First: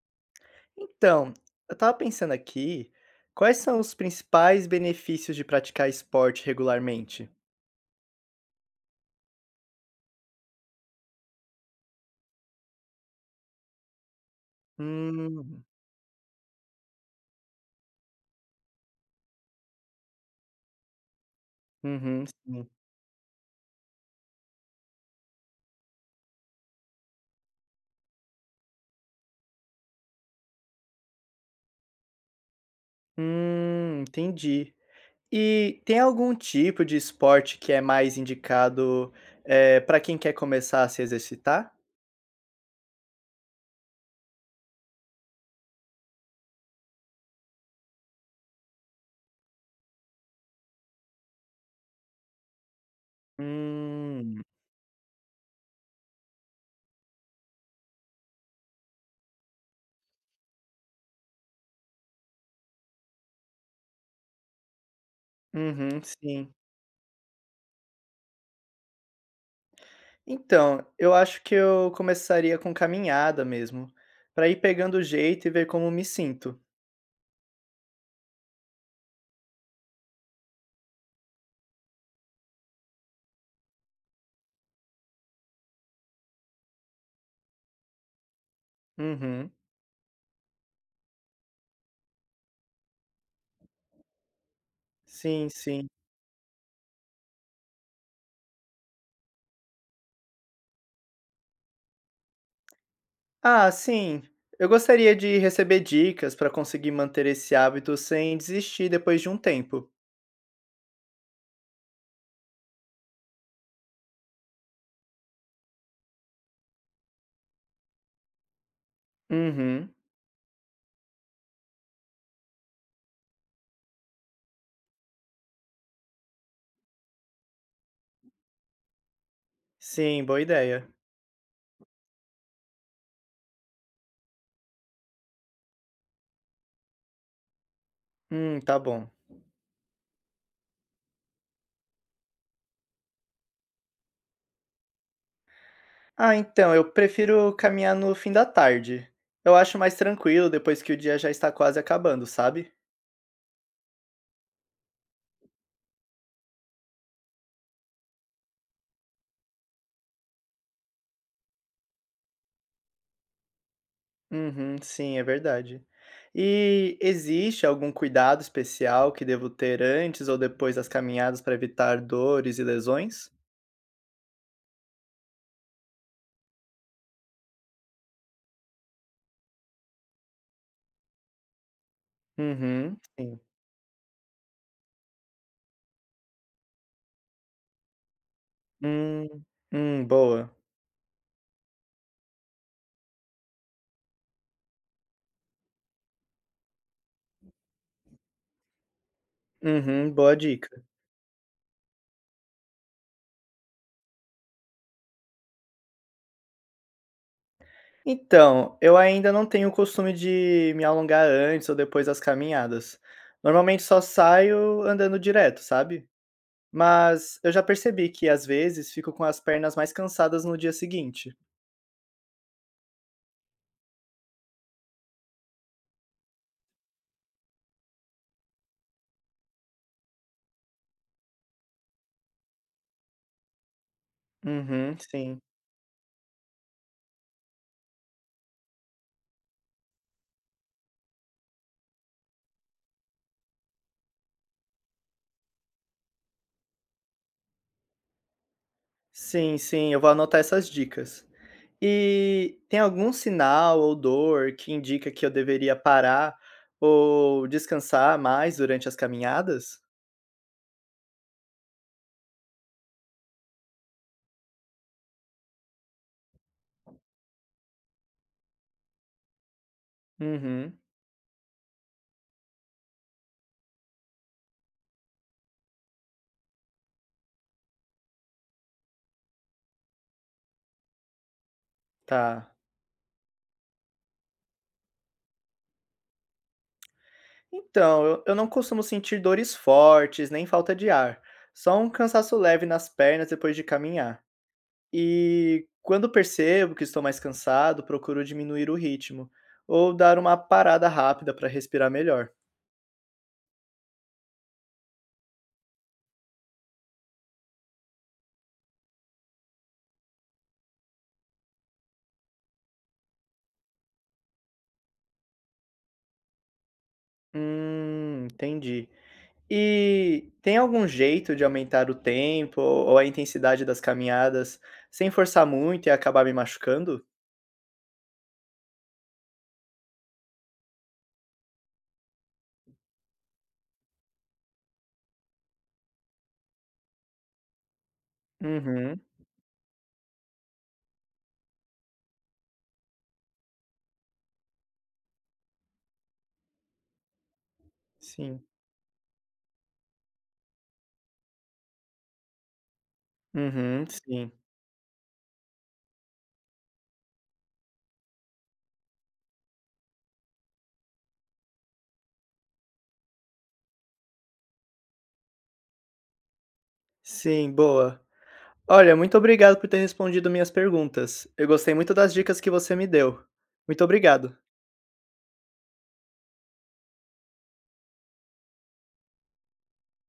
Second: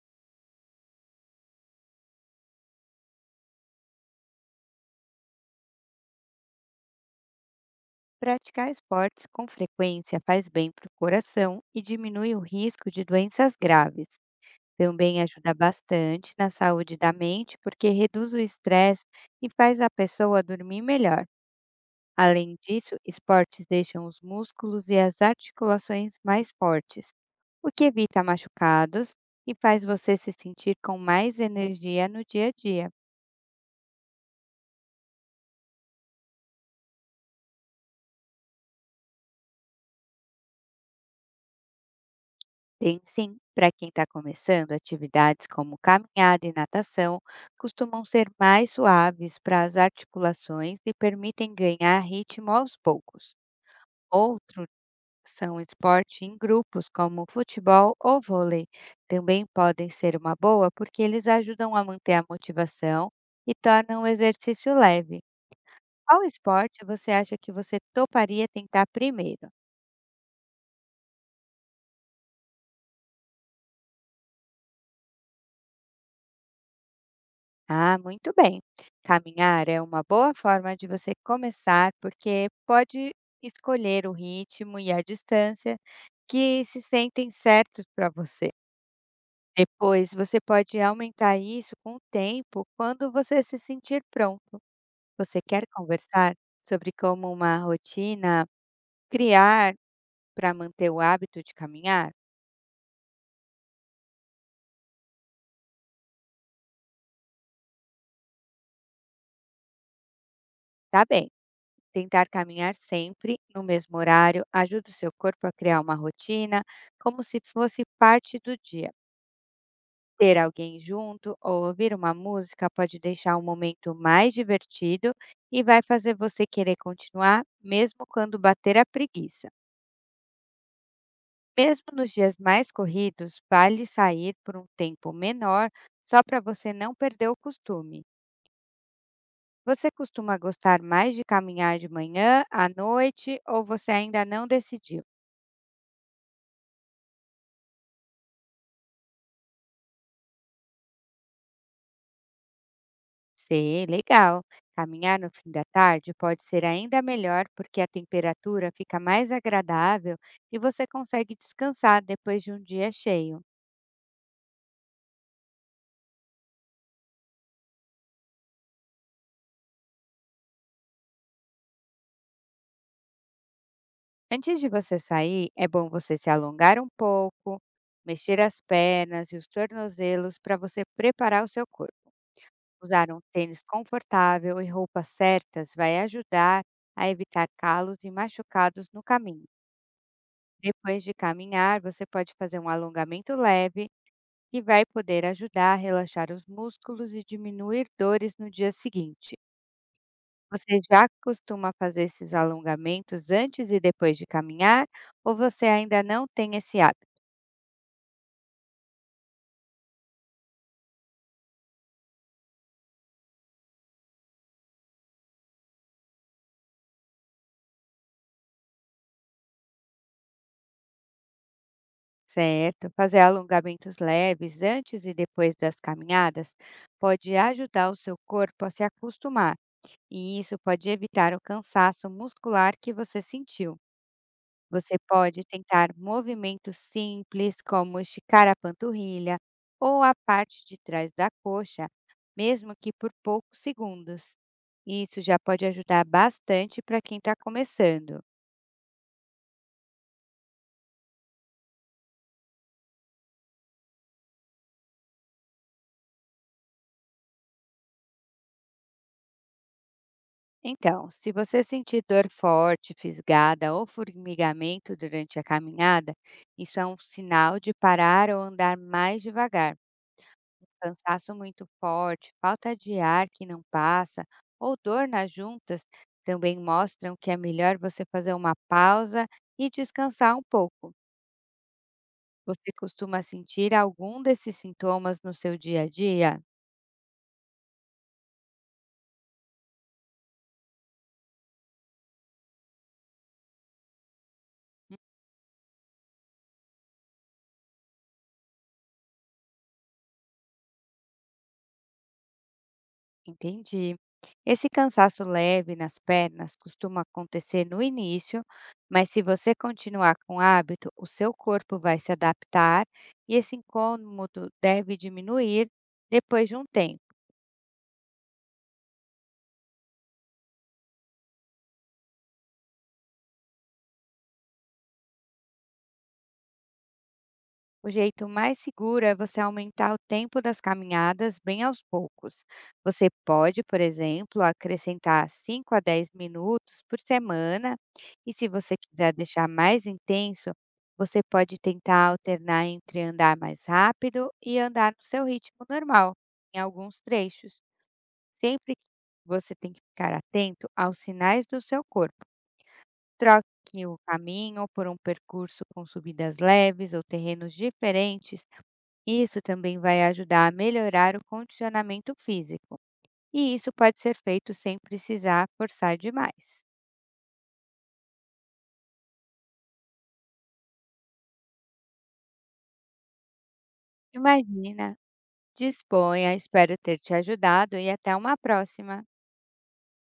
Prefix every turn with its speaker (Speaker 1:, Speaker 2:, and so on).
Speaker 1: Então, eu estava pensando aqui, quais são os principais benefícios de praticar esporte regularmente?
Speaker 2: Praticar esportes com frequência faz bem para o coração e diminui o risco de doenças graves. Também ajuda
Speaker 1: Hum,
Speaker 2: bastante na saúde da mente, porque reduz o estresse e faz a pessoa dormir melhor.
Speaker 1: uhum,
Speaker 2: Além
Speaker 1: sim.
Speaker 2: disso, esportes deixam os músculos e as articulações mais fortes, o que evita machucados e faz você se sentir com mais energia no dia a dia.
Speaker 1: Entendi. E tem algum tipo de esporte que é mais indicado, pra quem quer começar a se exercitar?
Speaker 2: Tem sim, para quem está começando, atividades como caminhada e natação costumam ser mais suaves para as articulações e permitem ganhar ritmo aos poucos.
Speaker 1: Hum,
Speaker 2: Outros são esportes em grupos, como futebol ou vôlei. Também podem ser uma boa porque eles ajudam a manter a motivação e tornam o exercício leve.
Speaker 1: uhum,
Speaker 2: Qual
Speaker 1: sim.
Speaker 2: esporte você acha que você toparia tentar primeiro?
Speaker 1: Então, eu acho que eu começaria com caminhada mesmo, para ir pegando o jeito e ver como me sinto.
Speaker 2: Ah, muito bem. Caminhar é uma boa forma de você começar, porque pode escolher o ritmo e a distância que se sentem certos para você.
Speaker 1: Uhum.
Speaker 2: Depois, você pode aumentar isso com o tempo quando você se sentir pronto. Você
Speaker 1: Sim,
Speaker 2: quer
Speaker 1: sim.
Speaker 2: conversar sobre como uma rotina criar para manter o hábito de caminhar?
Speaker 1: Ah, sim. Eu gostaria de receber dicas para conseguir manter esse hábito sem desistir depois de um tempo.
Speaker 2: Tá bem. Tentar caminhar sempre no mesmo horário ajuda o seu corpo a criar uma rotina, como se fosse parte do dia.
Speaker 1: Uhum.
Speaker 2: Ter alguém junto ou ouvir uma música pode deixar o momento mais divertido e vai fazer você querer continuar, mesmo quando bater a preguiça.
Speaker 1: Sim, boa ideia.
Speaker 2: Mesmo nos dias mais corridos, vale sair por um tempo menor só para você não perder o costume.
Speaker 1: Tá bom.
Speaker 2: Você costuma gostar mais de caminhar de manhã, à noite ou você ainda não decidiu?
Speaker 1: Ah, então, eu prefiro caminhar no fim da tarde. Eu acho mais tranquilo depois que o dia já está quase acabando, sabe?
Speaker 2: Sim, legal. Caminhar no fim da tarde pode ser ainda melhor porque a temperatura fica mais agradável e você consegue descansar depois de um dia cheio.
Speaker 1: Uhum, sim, é verdade. E existe algum cuidado especial que devo ter antes ou depois das caminhadas para evitar dores e lesões?
Speaker 2: Antes de você sair, é bom você se alongar um pouco, mexer as pernas e os tornozelos para você preparar o seu corpo.
Speaker 1: Uhum,
Speaker 2: Usar um
Speaker 1: sim.
Speaker 2: tênis confortável e roupas certas vai ajudar a evitar calos e machucados no
Speaker 1: Hum,
Speaker 2: caminho.
Speaker 1: boa.
Speaker 2: Depois de caminhar, você pode fazer um alongamento leve que vai poder ajudar a relaxar os músculos e diminuir dores no dia seguinte.
Speaker 1: Uhum, boa dica.
Speaker 2: Você já costuma fazer esses alongamentos antes e depois de caminhar ou você ainda não tem esse hábito?
Speaker 1: Então, eu ainda não tenho o costume de me alongar antes ou depois das caminhadas. Normalmente só saio andando direto, sabe? Mas eu já percebi que às vezes fico com as pernas mais cansadas no dia seguinte.
Speaker 2: Certo, fazer alongamentos leves antes e depois das caminhadas pode ajudar o seu corpo a se acostumar, e isso pode evitar o cansaço muscular que você sentiu. Você
Speaker 1: Uhum, sim.
Speaker 2: pode tentar movimentos simples, como esticar a panturrilha ou a parte de trás da coxa, mesmo que por poucos segundos. Isso já pode ajudar bastante para quem está começando.
Speaker 1: Sim, sim, eu vou anotar essas dicas. E tem algum sinal ou dor que indica que eu deveria parar ou descansar mais durante as caminhadas?
Speaker 2: Então, se você sentir dor forte, fisgada ou formigamento durante a caminhada, isso é um sinal de parar ou andar mais devagar.
Speaker 1: Uhum,
Speaker 2: Cansaço muito forte, falta de ar que não passa ou dor nas juntas também mostram que é melhor você fazer uma pausa e descansar um pouco.
Speaker 1: tá.
Speaker 2: Você costuma sentir algum desses sintomas no seu dia a dia?
Speaker 1: Então, eu não costumo sentir dores fortes, nem falta de ar, só um cansaço leve nas pernas depois de caminhar. E quando percebo que estou mais cansado, procuro diminuir o ritmo ou dar uma parada rápida para respirar melhor.
Speaker 2: Entendi. Esse cansaço leve nas pernas costuma acontecer no início, mas se você continuar com o hábito, o seu corpo vai se adaptar e esse incômodo deve diminuir depois de um tempo.
Speaker 1: Entendi. E tem algum jeito de aumentar o tempo ou a intensidade das caminhadas sem forçar muito e acabar me machucando?
Speaker 2: O jeito mais seguro é você aumentar o tempo das caminhadas bem aos poucos. Você pode, por exemplo, acrescentar 5 a 10 minutos por semana, e se você
Speaker 1: Uhum,
Speaker 2: quiser deixar mais intenso, você pode tentar alternar entre andar mais rápido e andar no seu ritmo normal, em alguns trechos.
Speaker 1: sim.
Speaker 2: Sempre que você tem que ficar atento aos sinais do seu corpo. Troque
Speaker 1: Uhum,
Speaker 2: o
Speaker 1: sim.
Speaker 2: caminho por um percurso com subidas leves ou terrenos diferentes. Isso também vai ajudar a melhorar o condicionamento físico. E isso pode ser feito sem precisar forçar demais.
Speaker 1: Sim, boa. Olha, muito obrigado por ter respondido minhas perguntas. Eu gostei muito das dicas que você me deu. Muito obrigado.
Speaker 2: Imagina, disponha, espero ter te ajudado e até uma próxima!